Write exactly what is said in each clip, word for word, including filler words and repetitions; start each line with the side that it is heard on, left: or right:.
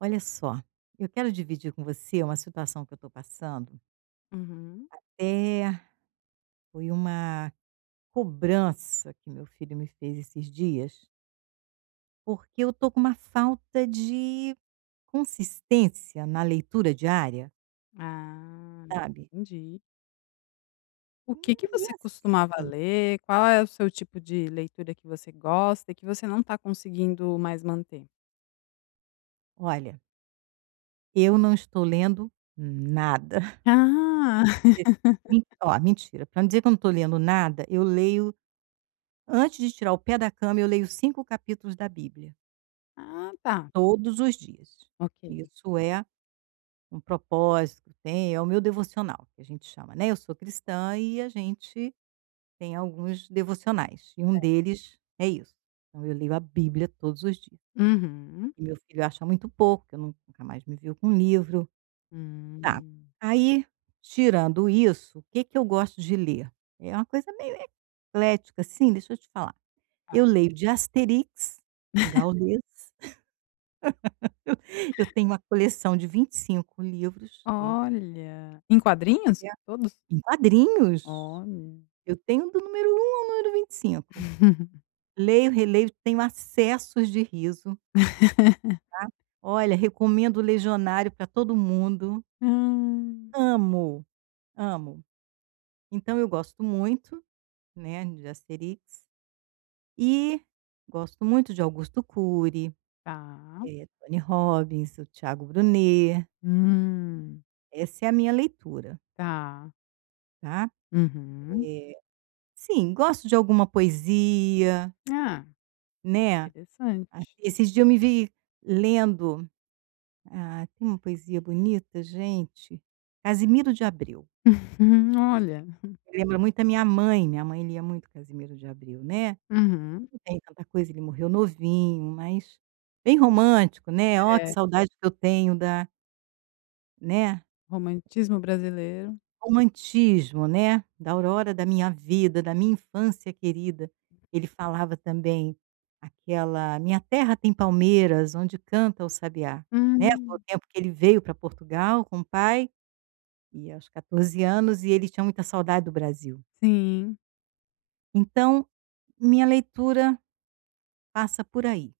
right: Olha só, eu quero dividir com você uma situação que eu estou passando.
left: Uhum.
right: É, foi uma cobrança que meu filho me fez esses dias, porque eu tô com uma falta de consistência na leitura diária,
left: Ah,
right: sabe.
left: entendi. O que que
right: E
left: você costumava
right: assim,
left: ler? Qual é o seu tipo de leitura que você gosta e que você não está conseguindo mais manter?
right: olha, eu não estou lendo nada.
left: Ah,
right: Se- Men Ó, mentira. Para não dizer que eu não estou lendo nada, eu leio antes de tirar o pé da cama, eu leio cinco capítulos da Bíblia,
left: ah tá,
right: todos os dias.
left: ok.
right: Isso é um propósito tem, é o meu devocional que a gente chama, né, eu sou cristã e a gente tem alguns devocionais, e um deles é isso. Então eu leio a Bíblia todos os dias,
left: Uhum.
right: e meu filho acha muito pouco, que eu nun nunca mais me viu com livro. Tá,
left: Hum.
right: aí tirando isso, o que que eu gosto de ler? É uma coisa meio eclética, assim, deixa eu te falar, eu leio de Asterix, um Gaules, eu eu tenho uma coleção de vinte e cinco livros dele,
left: Olha. Em quadrinhos?
right: é
left: Todos?
right: em quadrinhos.
left: Olha.
right: Eu tenho do número um ao número vinte e cinco. Leio, releio, tenho acessos de riso, tá. Olha, recomendo o Legionário para todo mundo.
left: Hum,
right: Amo, amo. Então eu gosto muito, né, de Asterix e gosto muito de Augusto Cury,
left: tá.
right: eh, Tony Robbins, o Thiago Brunet.
left: Hum,
right: Essa é a minha leitura,
left: tá.
right: tá.
left: Uhum.
right: Eh, sim, gosto de alguma poesia,
left: Ah,
right: né. Assim,
left: interessante.
right: esses dias eu me vi lendo. Ah, tem uma poesia bonita, gente. Casimiro de Abreu.
left: Olha.
right: Lembra Uhum. muito a minha mãe, minha mãe lia muito Casimiro de Abreu, né.
left: Uhum.
right: Não tem tanta coisa, ele morreu novinho, mas bem romântico, né. "Ó, que
left: É.
right: saudade que eu tenho da", né,
left: Romantismo brasileiro.
right: romantismo, né, "da aurora da minha vida, da minha infância querida". Ele falava também aquela: "Minha terra tem palmeiras onde canta o sabiá", né, foi o
left: Hum.
right: tempo que ele veio para Portugal com o pai e aos catorze anos, e ele tinha muita saudade do Brasil.
left: Sim,
right: Então, minha leitura passa por aí,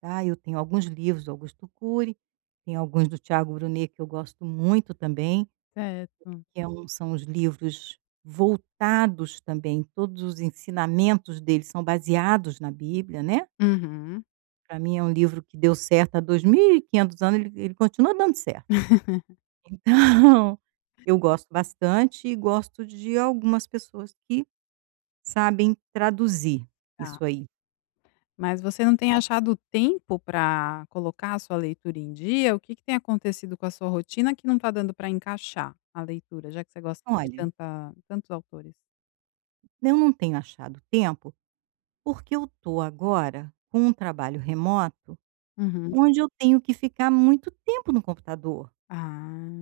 right: tá. Eu tenho alguns livros do Augusto Cury, tem alguns do Tiago Brunet que eu gosto muito também,
left: certo.
right: que é um são os livros voltados também, todos os ensinamentos dele são baseados na Bíblia, né.
left: Uhum.
right: Para mim é um livro que deu certo há dois mil e quinhentos anos, ele ele continua dando certo. Então, eu gosto bastante e gosto de algumas pessoas que sabem traduzir
left: Tá.
right: isso aí.
left: Mas você não tem achado tempo para colocar a sua leitura em dia? O que que tem acontecido com a sua rotina que não está dando para encaixar a leitura, já que você gosta de
right: "Olha,
left: tanta tantos autores?
right: eu não tenho achado tempo, porque eu tô agora com um trabalho remoto,
left: Uhum.
right: onde eu tenho que ficar muito tempo no computador",
left: Ah.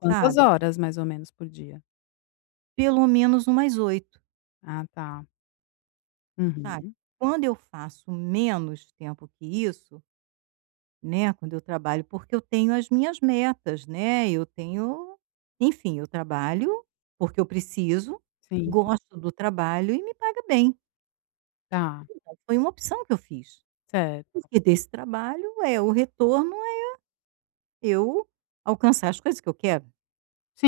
left: Quantas
right: sabe,
left: horas mais ou menos por dia?
right: "pelo menos umas oito,
left: Ah, tá.
right: sabe.
left: Uhum.
right: Quando eu faço menos tempo que isso, né, quando eu trabalho porque eu tenho as minhas metas, né, eu tenho enfim, eu trabalho porque eu preciso,
left: Sim,
right: gosto do trabalho e me paga bem.
left: tá,
right: Então foi uma opção que eu fiz.
left: certo.
right: Porque desse trabalho é o retorno é eu alcançar as coisas que eu quero,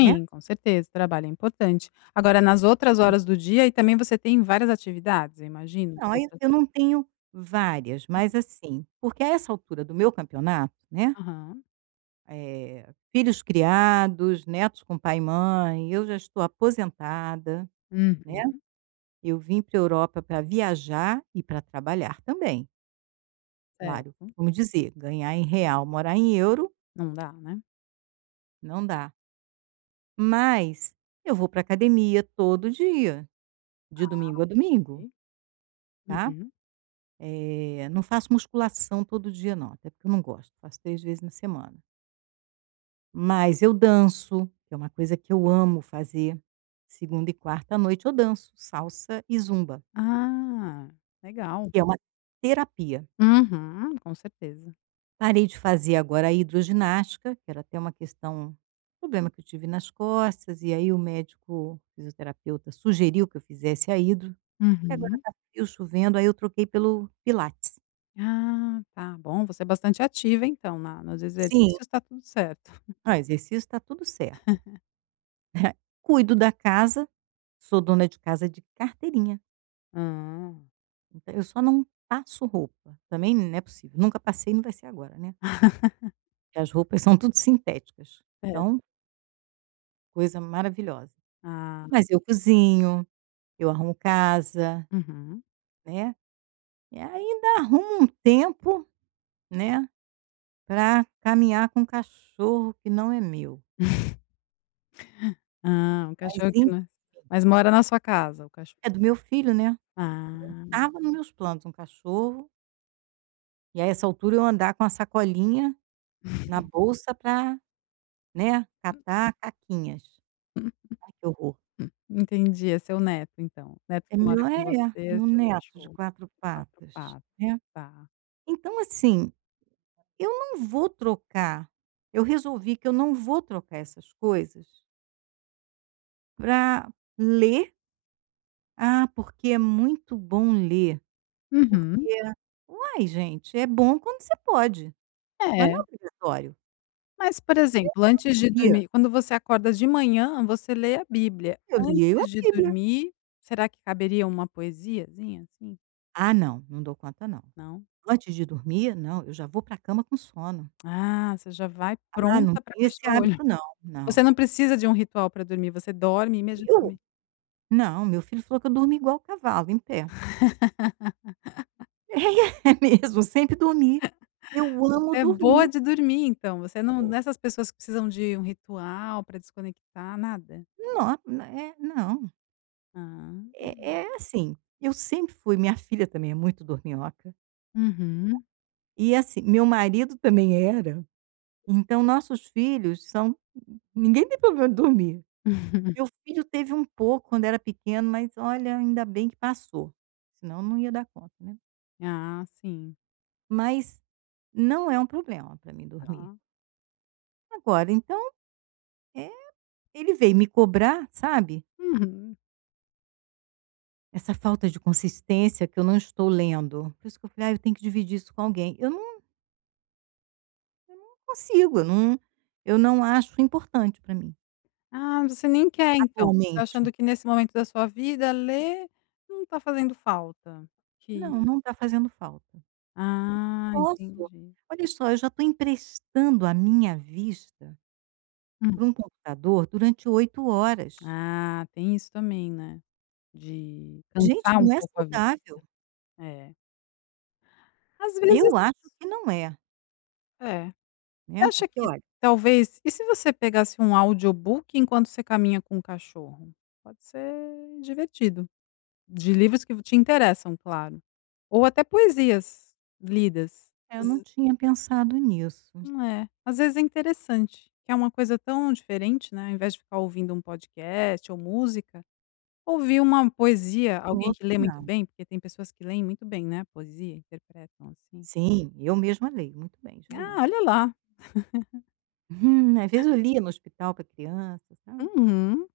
right: né.
left: com certeza, o trabalho é importante. Agora nas outras horas do dia, e também você tem várias atividades, eu imagino,
right: Não, aí
left: outras
right: eu não tenho várias, mas assim, porque a essa altura do meu campeonato, né,
left: aham.
right: eh, filhos criados, netos com pai e mãe, eu já estou aposentada, né.
left: Uhum,
right: Eu vim para a Europa para viajar e para trabalhar também, claro.
left: certo.
right: Vamos dizer, ganhar em real, morar em euro,
left: Não dá, né.
right: não dá. Mas eu vou para academia todo dia, de domingo a domingo,
left: Ok.
right: tá.
left: Uhum.
right: Eh, não faço musculação todo dia não, até porque eu não gosto, faço três vezes na semana. Mas eu danço, que é uma coisa que eu amo fazer. Segunda e quarta à noite eu danço salsa e zumba,
left: Ah, legal.
right: que é uma terapia.
left: Uhum, com certeza.
right: Parei de fazer agora a hidroginástica, que era até uma questão problema que eu tive nas costas, e aí o médico fisioterapeuta sugeriu que eu fizesse a hidro, e agora
left: Uhum.
right: tá frio, chovendo, aí eu troquei pelo pilates.
left: Ah, tá bom, você é bastante ativa então na nos
right: Sim,
left: exercícios, está tudo certo.
right: ah, exercício está tudo certo. Cuido da casa. Sou dona de casa de carteirinha,
left: Ah,
right: então eu só não passo roupa, também não é possível, nunca passei, e não vai ser agora, né, porque as roupas são tudo sintéticas,
left: certo.
right: então coisa maravilhosa.
left: Ah,
right: Mas eu cozinho, eu arrumo casa,
left: uhum.
right: né, e ainda arrumo um tempo, né, pra caminhar com um cachorro que não é meu,
left: Ah, o
right: mas
left: cachorro que
right: enfim
left: não mas mora na sua casa o cachorro?
right: é do meu filho, né.
left: Ah.
right: Tava nos meus planos um cachorro, e a essa altura eu andar com a sacolinha na bolsa pra, né, catar caquinhas. Ai, que horror.
left: Hum, entendi, é seu neto então. Neto
right: É
left: que mora
right: meu
left: com
right: é, é,
left: você, é
right: meu
left: seu
right: neto de
left: cachorro
right: quatro
left: de quatro
right: patas,
left: patas,
right: né.
left: tá.
right: Então assim, eu não vou trocar, eu resolvi que eu não vou trocar essas coisas para ler, ah, porque é muito bom ler, porque
left: Uhum.
right: uai gente, é bom quando você pode, mas
left: É,
right: não é obrigatório.
left: mas, por exemplo, antes
right: Um
left: de
right: dia
left: dormir quando você acorda de manhã, você lê a Bíblia.
right: eu li eu a
left: Antes de
right: Bíblia.
left: dormir, será que caberia uma poesiazinha, assim?
right: Ah não, não dou conta não.
left: Não?
right: Antes de dormir, não, eu já vou para a cama com sono.
left: Ah, você já vai
right: Ah, não
left: pronta pra
right: tenho esse
left: fechar o olho.
right: hábito não,
left: Você
right: não.
left: não precisa de um ritual pra dormir, você dorme
right: Eu
left: imediatamente.
right: Não, meu filho falou que eu durmo igual cavalo, em pé. É mesmo, sempre dormi. Eu
left: Você
right: amo
left: é boa
right: dormir.
left: de dormir então, você não não
right: Pô.
left: é essas pessoas que precisam de um ritual pra desconectar, nada?
right: Não, não, é, não,
left: Ah.
right: é é assim, eu sempre fui. Minha filha também é muito dorminhoca,
left: Uhum.
right: e assim, meu marido também era, então nossos filhos são. Ninguém tem problema de dormir. Meu filho teve um pouco quando era pequeno, mas olha, ainda bem que passou, senão não ia dar conta, né.
left: Ah, sim.
right: Mas não é um problema para mim
left: Tá.
right: dormir. Agora então, é ele veio me cobrar, sabe,
left: Uhum.
right: essa falta de consistência que eu não estou lendo. Por isso que eu falei: "Ah, eu tenho que dividir isso com alguém". Eu não consigo, eu não eu não acho importante para mim,
left: Ah, você nem quer então, você tá
right: atualmente.
left: achando que nesse momento da sua vida ler não está fazendo falta, que
right: Não, não está fazendo falta.
left: ah,
right: Posso
left: entendi.
right: Olha só, eu já estou emprestando a minha vista
left: Hum.
right: para um computador durante oito horas.
left: Ah, tem isso também, né, de
right: Gente,
left: cansar um
right: não é
left: pouco a vida.
right: saudável.
left: É. Às vezes
right: Eu acho que não é,
left: é. Você
right: né,
left: acha
right: porque
left: que
right: olha,
left: talvez e se você pegasse um audiobook enquanto você caminha com o cachorro? Pode ser divertido. De livros que te interessam, claro. Ou até poesias lidas.
right: é, eu
left: Às
right: não tinha pensado nisso.
left: É, às vezes é interessante, que é uma coisa tão diferente, né, ao invés de ficar ouvindo um podcast ou música, ouvir uma poesia,
right: Eu não
left: alguém
right: ouço
left: que lê muito
right: nada.
left: bem, porque tem pessoas que leem muito bem, né, poesia, interpretam, assim.
right: Sim, eu mesma leio. Muito bem, já li.
left: Ah, olha lá.
right: Hum, às vezes eu lia no hospital para criança, sabe.
left: Uhum.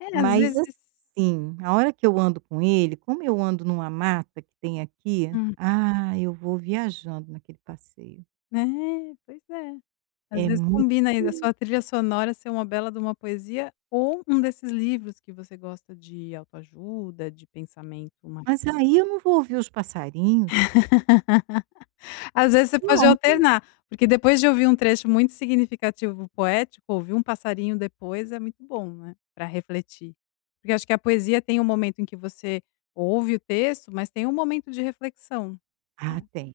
left: É, às
right: Mas
left: vezes
right: assim, a hora que eu ando com ele, como eu ando numa mata que tem aqui,
left: hum,
right: ah, eu vou viajando naquele passeio.
left: é, pois é. Às
right: É
left: vezes
right: muito
left: combina aí da sua
right: bonito,
left: trilha sonora ser uma bela de uma poesia ou um desses livros que você gosta de autoajuda, de pensamento mais
right: mas aí eu não vou ouvir os passarinhos.
left: às vezes você pode
right: Não. Tem.
left: alternar, porque depois de ouvir um trecho muito significativo poético, ouvir um passarinho depois é muito bom, né, pra refletir. Porque acho que a poesia tem um momento em que você ouve o texto, mas tem um momento de reflexão,
right: Ah,
left: né,
right: tem,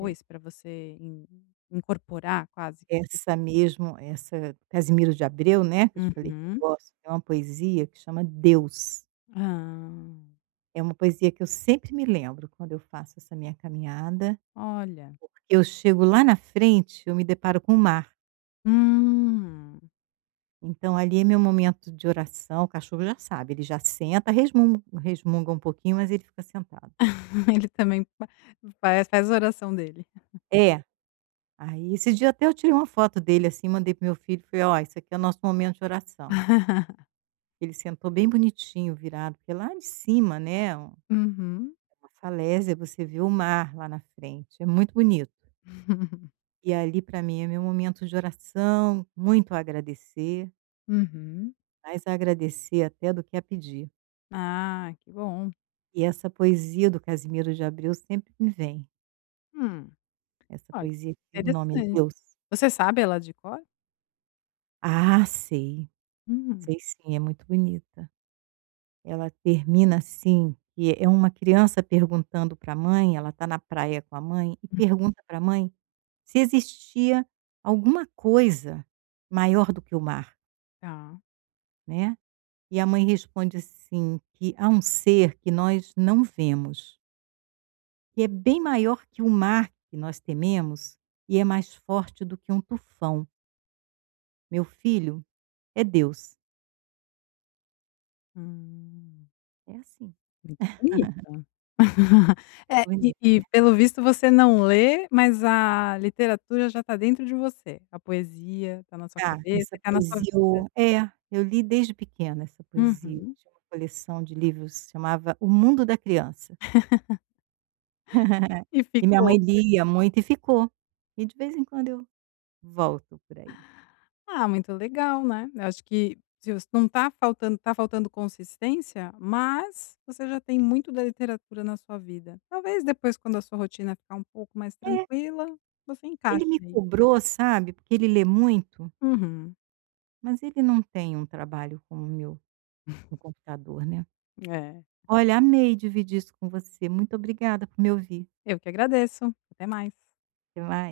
right: tem.
left: pra você in incorporar quase.
right: Essa mesmo, essa Casimiro de Abreu, né, que eu te falei que eu
left: Uhum.
right: gosto. É uma poesia que chama Deus.
left: Ah,
right: É uma poesia que eu sempre me lembro quando eu faço essa minha caminhada.
left: olha.
right: Eu chego lá na frente, eu me deparo com o mar.
left: Hum,
right: Então ali é meu momento de oração, o cachorro já sabe, ele já senta, resmunga resmunga um pouquinho, mas ele fica sentado.
left: ele também fa faz faz a oração dele.
right: É, aí esse dia até eu tirei uma foto dele, assim, mandei pro meu filho, falei: "Ó, isso aqui é o nosso momento de oração". Ele sentou bem bonitinho, virado, porque lá de cima, né, um-
left: Uhum.
right: uma falésia, você vê o mar lá na frente, é muito bonito. E ali para mim é meu momento de oração, muito a agradecer,
left: Uhum.
right: mais a agradecer até do que a pedir.
left: Ah, que bom.
right: E essa poesia do Casimiro de Abreu sempre me vem,
left: Hum,
right: essa
left: olha,
right: poesia que o nome é
left: interessante.
right: Deus.
left: Você sabe ela de cor?
right: Ah, sei,
left: Hum,
right: sei sim, é muito bonita. Ela termina assim, que é uma criança perguntando para a mãe, ela está na praia com a mãe, e pergunta para a mãe se existia alguma coisa maior do que o mar,
left: tá.
right: né. E a mãe responde assim, que há um ser que nós não vemos, que é bem maior que o mar que nós tememos, e é mais forte do que um tufão. Meu filho é Deus.
left: Hum,
right: É assim.
left: muito bonita. É, e
right: Bonito,
left: e
right: né.
left: pelo visto você não lê, mas a literatura já está dentro de você, a poesia está na sua
right: Tá,
left: cabeça
right: essa
left: está na sua
right: poesia
left: vida.
right: eu é, eu li desde pequena essa poesia,
left: Uhum.
right: tinha uma coleção de livros, chamava O Mundo da Criança.
left: E
right: E minha
left: ficou.
right: mãe lia muito e ficou. E de vez em quando eu volto por aí.
left: Ah, muito legal, né. Eu acho que se você não tá faltando tá faltando consistência, mas você já tem muito da literatura na sua vida. Talvez depois quando a sua rotina ficar um pouco mais
right: É,
left: tranquila, você
right: ele
left: encaixe
right: me
left: aí.
right: cobrou, sabe, porque ele lê muito,
left: Uhum.
right: mas ele não tem um trabalho como o meu no computador, né.
left: É.
right: Olha, amei dividir isso com você, muito obrigada por me ouvir.
left: Eu que agradeço. Até mais.
right: Até mais.